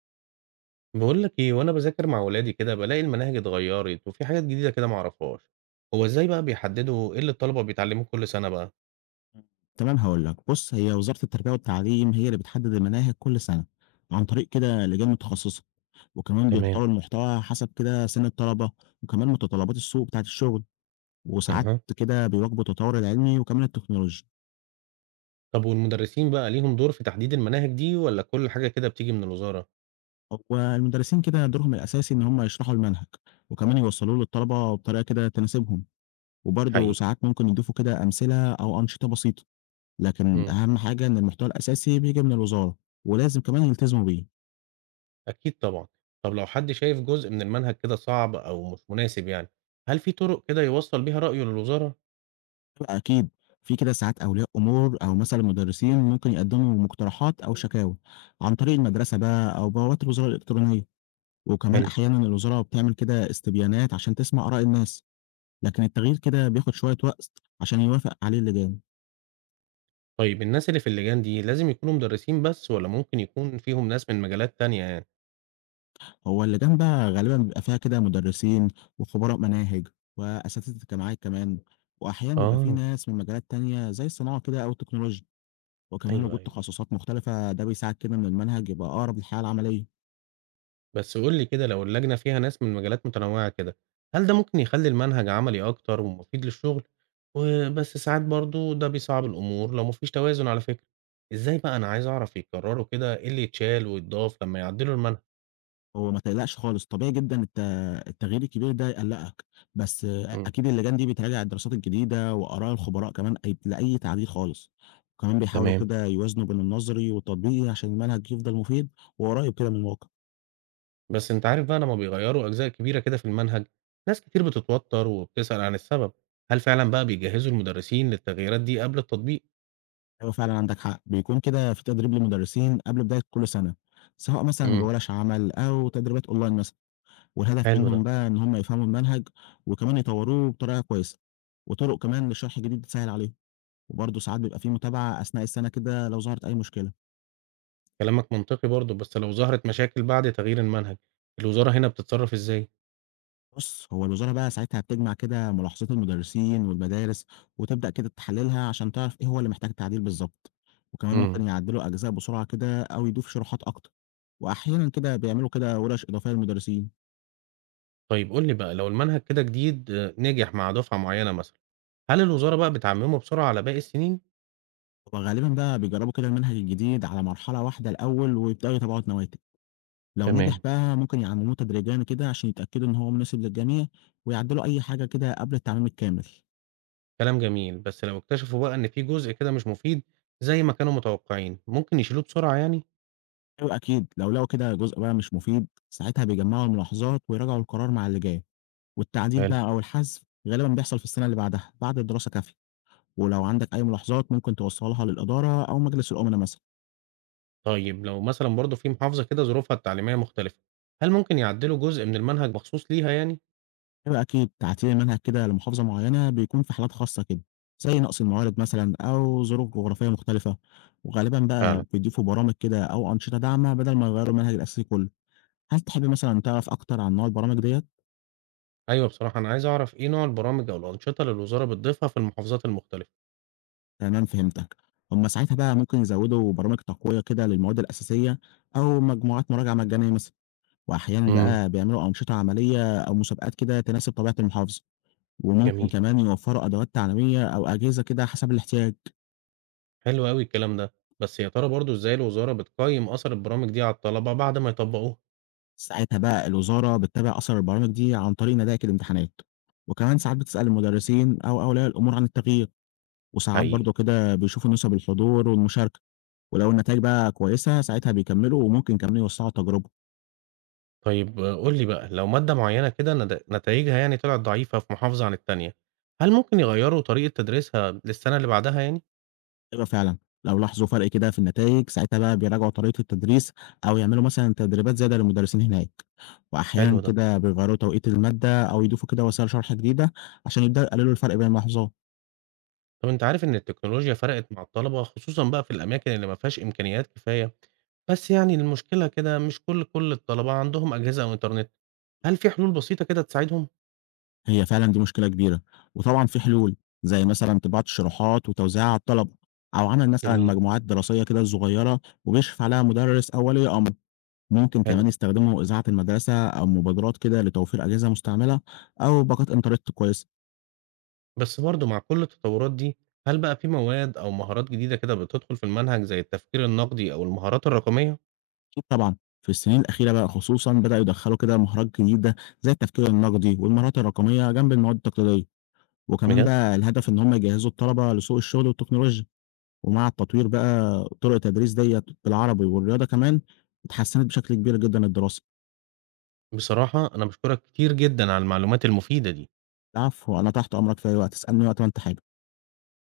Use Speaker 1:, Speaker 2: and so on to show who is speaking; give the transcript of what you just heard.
Speaker 1: بقول لك ايه وانا بذاكر مع ولادي كده بلاقي المناهج اتغيرت وفي حاجات جديده كده ما اعرفهاش. هو ازاي بقى بيحددوا ايه اللي الطلبه بيتعلموه كل سنه بقى؟
Speaker 2: تمام هاقول لك، بُص هي وزارة التربية والتعليم هي اللي بتحدد المناهج كل سنة، عن طريق كده لجان متخصصة، وكمان
Speaker 1: تمام.
Speaker 2: بيختاروا المحتوى حسب كده سن الطلبة، وكمان متطلبات السوق بتاعة الشغل، وساعات
Speaker 1: اها.
Speaker 2: كده بيواكبوا التطور العلمي وكمان التكنولوجيا.
Speaker 1: طب والمدرسين بقى ليهم دور في تحديد المناهج دي ولا كل حاجه كده بتيجي من الوزاره؟
Speaker 2: هو المدرسين كده دورهم الأساسي إن هم يشرحوا المنهج، وكمان يوصلوه للطلبة بطريقة كده تناسبهم، وبرضه
Speaker 1: حقيقي.
Speaker 2: ساعات ممكن يضيفوا كده أمثلة أو أنشطة بسيطة، لكن
Speaker 1: امم.
Speaker 2: أهم حاجة إن المحتوى الأساسي بييجي من الوزارة، ولازم كمان يلتزموا بيه.
Speaker 1: اكيد طبعا. طب لو حد شايف جزء من المنهج كده صعب او مش مناسب يعني، هل في طرق كده يوصل بيها رايه للوزاره؟
Speaker 2: لأ أكيد، في كده ساعات أولياء أمور أو مثلًا مدرسين ممكن يقدموا مقترحات أو شكاوى عن طريق المدرسة بقى أو بوابات الوزارة الإلكترونية، وكمان
Speaker 1: حلو.
Speaker 2: أحيانًا الوزارة بتعمل كده استبيانات عشان تسمع آراء الناس، لكن التغيير كده بياخد شوية وقت عشان يوافق عليه اللجان،
Speaker 1: طيب الناس اللي في اللجان دي لازم يكونوا مدرسين بس ولا ممكن يكون فيهم ناس من مجالات تانية يعني؟
Speaker 2: هو اللجان بقى غالبًا بيبقى فيها كده مدرسين وخبراء مناهج وأساتذة الجامعات كمان، وأحيانًا بيبقى في
Speaker 1: اه.
Speaker 2: ناس من مجالات تانية زي الصناعة كده أو التكنولوجيا، وكمان
Speaker 1: ايوه
Speaker 2: وجود
Speaker 1: ايوه.
Speaker 2: تخصصات مختلفة ده بيساعد كده إن المنهج يبقى أقرب للحياة العملية.
Speaker 1: بس قُل لي كده لو اللجنة فيها ناس من مجالات متنوعة كده، هل ده ممكن يخلّي المنهج عملي أكتر ومفيد للشغل؟ وبس ساعات برضه ده بيصعّب الأمور لو ما فيش توازن على فكرة، إزاي بقى أنا عايز أعرف يقرروا كده إيه اللي يتشال ويتضاف لمّا يعدّلوا المنهج؟
Speaker 2: هو ما تقلقش خالص، طبيعي جدًا التغيير الكبير ده يقلّقك، بس آه،
Speaker 1: إمم.
Speaker 2: أكيد اللجان دي بتراجع الدراسات الجديدة وآراء الخبراء كمان لأي تعديل خالص، وكمان بيحاولوا
Speaker 1: تمام،
Speaker 2: كده يوازنوا بين النظري والتطبيقي عشان المنهج يفضل مفيد وقريب كده من الواقع.
Speaker 1: بس أنت عارف بقى لمّا بيغيّروا أجزاء كبيرة كده في المنهج، ناس كتير بتتوتر وبتسأل عن السبب، هل فعلًا بقى بيجهّزوا المدرسين للتغييرات دي قبل التطبيق؟
Speaker 2: أيوه فعلًا عندك حق، بيكون كده في تدريب للمدرسين قبل بداية كل سنة، سواء مثلًا
Speaker 1: إمم.
Speaker 2: بورش عمل أو تدريبات أونلاين مثلًا، والهدف
Speaker 1: حلو ده.
Speaker 2: منهم بقى إن هم يفهموا المنهج وكمان يطوروه بطريقة كويسة، وطرق كمان لشرح جديد تسهل عليهم. وبرضه ساعات بيبقى في متابعة أثناء السنة كده لو ظهرت أي مشكلة.
Speaker 1: كلامك منطقي برضه، بس لو ظهرت مشاكل بعد تغيير المنهج، الوزارة هنا بتتصرّف إزاي؟
Speaker 2: بُص، هو الوزارة بقى ساعتها بتجمع كده ملاحظات المدرسين والمدارس، وتبدأ كده تحللها عشان تعرف إيه هو اللي محتاج تعديل بالضبط، وكمان
Speaker 1: إمم.
Speaker 2: ممكن يعدلوا أجزاء بسرعة كده أو يضيفوا شروحات أكتر، وأحيانًا كده بيعملوا ورش إضافية للمدرسين،
Speaker 1: طيب قُل لي بقى لو المنهج كده جديد آه، نجح مع دُفعة معيّنة مثلًا، هل الوزارة بقى بتعمّمه بسرعة على باقي السنين؟
Speaker 2: وغالبًا بقى بيجربوا كده المنهج الجديد على مرحلة واحدة الأول ويبدأوا يتابعوا النواتج، لو نجح
Speaker 1: تمام.
Speaker 2: بقى ممكن يعمموه تدريجيًا كده عشان يتأكدوا إن هو مناسب للجميع، ويعدلوا أي حاجة كده قبل التعميم الكامل.
Speaker 1: كلام جميل، بس لو اكتشفوا بقى إن في جزء كده مش مفيد زي ما كانوا متوقعين، ممكن يشيلوه بسرعة يعني؟
Speaker 2: أيوه أكيد، لو لقوا كده جزء بقى مش مفيد، ساعتها بيجمّعوا الملاحظات ويراجعوا القرار مع اللي جاي، والتعديل
Speaker 1: حلو.
Speaker 2: بقى أو الحذف غالبًا بيحصل في السنة اللي بعدها، بعد دراسة كافية، ولو عندك أي ملاحظات ممكن توصّلها للإدارة أو مجلس الأمنا مثلًا،
Speaker 1: طيب لو مثلًا برضه في محافظة كده ظروفها التعليمية مختلفة، هل ممكن يعدّلوا جزء من المنهج مخصوص ليها يعني؟
Speaker 2: أيوه أكيد تعديل المنهج كده لمحافظة معيّنة بيكون في حالات خاصة كده، زي نقص الموارد مثلًا أو ظروف جغرافية مختلفة، وغالبًا بقى
Speaker 1: فعلًا.
Speaker 2: بيضيفوا برامج كده أو أنشطة داعمة بدل ما يغيّروا المنهج الأساسي كلّه، هل تحب مثلًا تعرف أكتر عن نوع البرامج ديّة؟
Speaker 1: أيوه بصراحة أنا عايز أعرف إيه نوع البرامج أو الأنشطة اللي الوزارة بتضيفها في المحافظات المختلفة.
Speaker 2: تمام فهمتك. هم ساعتها بقى ممكن يزودوا برامج تقوية كده للمواد الأساسية أو مجموعات مراجعة مجانية مثلا، وأحيانا
Speaker 1: إمم.
Speaker 2: بقى بيعملوا أنشطة عملية أو مسابقات كده تناسب طبيعة المحافظة، وممكن
Speaker 1: جميل،
Speaker 2: كمان يوفروا أدوات تعليمية أو أجهزة كده حسب الاحتياج.
Speaker 1: حلو أوي الكلام ده، بس يا ترى برضه إزاي الوزارة بتقيّم أثر البرامج دي على الطلبة بعد ما يطبّقوها؟
Speaker 2: ساعتها بقى الوزارة بتتابع أثر البرامج دي عن طريق نتائج الامتحانات، وكمان ساعات بتسأل المدرسين أو أولياء الأمور عن التغيير، وساعات
Speaker 1: حقيقي.
Speaker 2: برضه كده بيشوفوا نسب الحضور والمشاركة، ولو النتائج بقى كويسة ساعتها بيكملوا وممكن كمان يوسعوا التجربة.
Speaker 1: طيب قُل لي بقى لو مادة معيّنة كده نتايجها يعني طلعت ضعيفة في محافظة عن التانية، هل ممكن يغيّروا طريقة تدريسها للسنة اللي بعدها يعني؟
Speaker 2: أيوه فعلًا، لو لاحظوا فرق كده في النتايج، ساعتها بقى بيراجعوا طريقة التدريس أو يعملوا مثلًا تدريبات زيادة للمدرسين هناك،
Speaker 1: حلو
Speaker 2: وأحيانًا
Speaker 1: ده،
Speaker 2: كده بيغيّروا توقيت المادة أو يضيفوا كده وسائل شرح جديدة عشان يبدأوا يقللوا الفرق بين المحافظات.
Speaker 1: طب أنت عارف إن التكنولوجيا فرقت مع الطلبة خصوصًا بقى في الأماكن اللي ما فيهاش إمكانيات كفاية، بس يعني المشكلة كده مش كل الطلبة عندهم أجهزة أو إنترنت، هل في حلول بسيطة كده تساعدهم؟
Speaker 2: هي فعلًا دي مشكلة كبيرة، وطبعًا في حلول، زي مثلًا طباعة الشروحات وتوزيعها على الطلبة، أو عمل مثلًا
Speaker 1: جميل،
Speaker 2: مجموعات دراسية كده صغيرة وبيشرف عليها مدرس أو ولي أمر. ممكن
Speaker 1: حلو.
Speaker 2: كمان يستخدموا إذاعة المدرسة أو مبادرات كده لتوفير أجهزة مستعملة أو باقات إنترنت كويسة.
Speaker 1: بس برضه مع كل التطورات دي، هل بقى في مواد أو مهارات جديدة كده بتدخل في المنهج زي التفكير النقدي أو المهارات الرقمية؟
Speaker 2: أكيد طبعًا، في السنين الأخيرة بقى خصوصًا بدأوا يدخّلوا كده مهارات جديدة زي التفكير النقدي والمهارات الرقمية جنب المواد التقليدية، وكمان
Speaker 1: بجد؟
Speaker 2: بقى الهدف إن هم يجهّزوا الطلبة لسوق الشغل والتكنولوجيا، ومع التطوير بقى طرق التدريس ديّة بالعربي والرياضة كمان اتحسّنت بشكل كبير جدًا الدراسة.
Speaker 1: بصراحة أنا باشكرك كتير جدًا على المعلومات المفيدة دي.
Speaker 2: العفو، أنا تحت أمرك في أي وقت، اسألني وقت ما أنت حابب.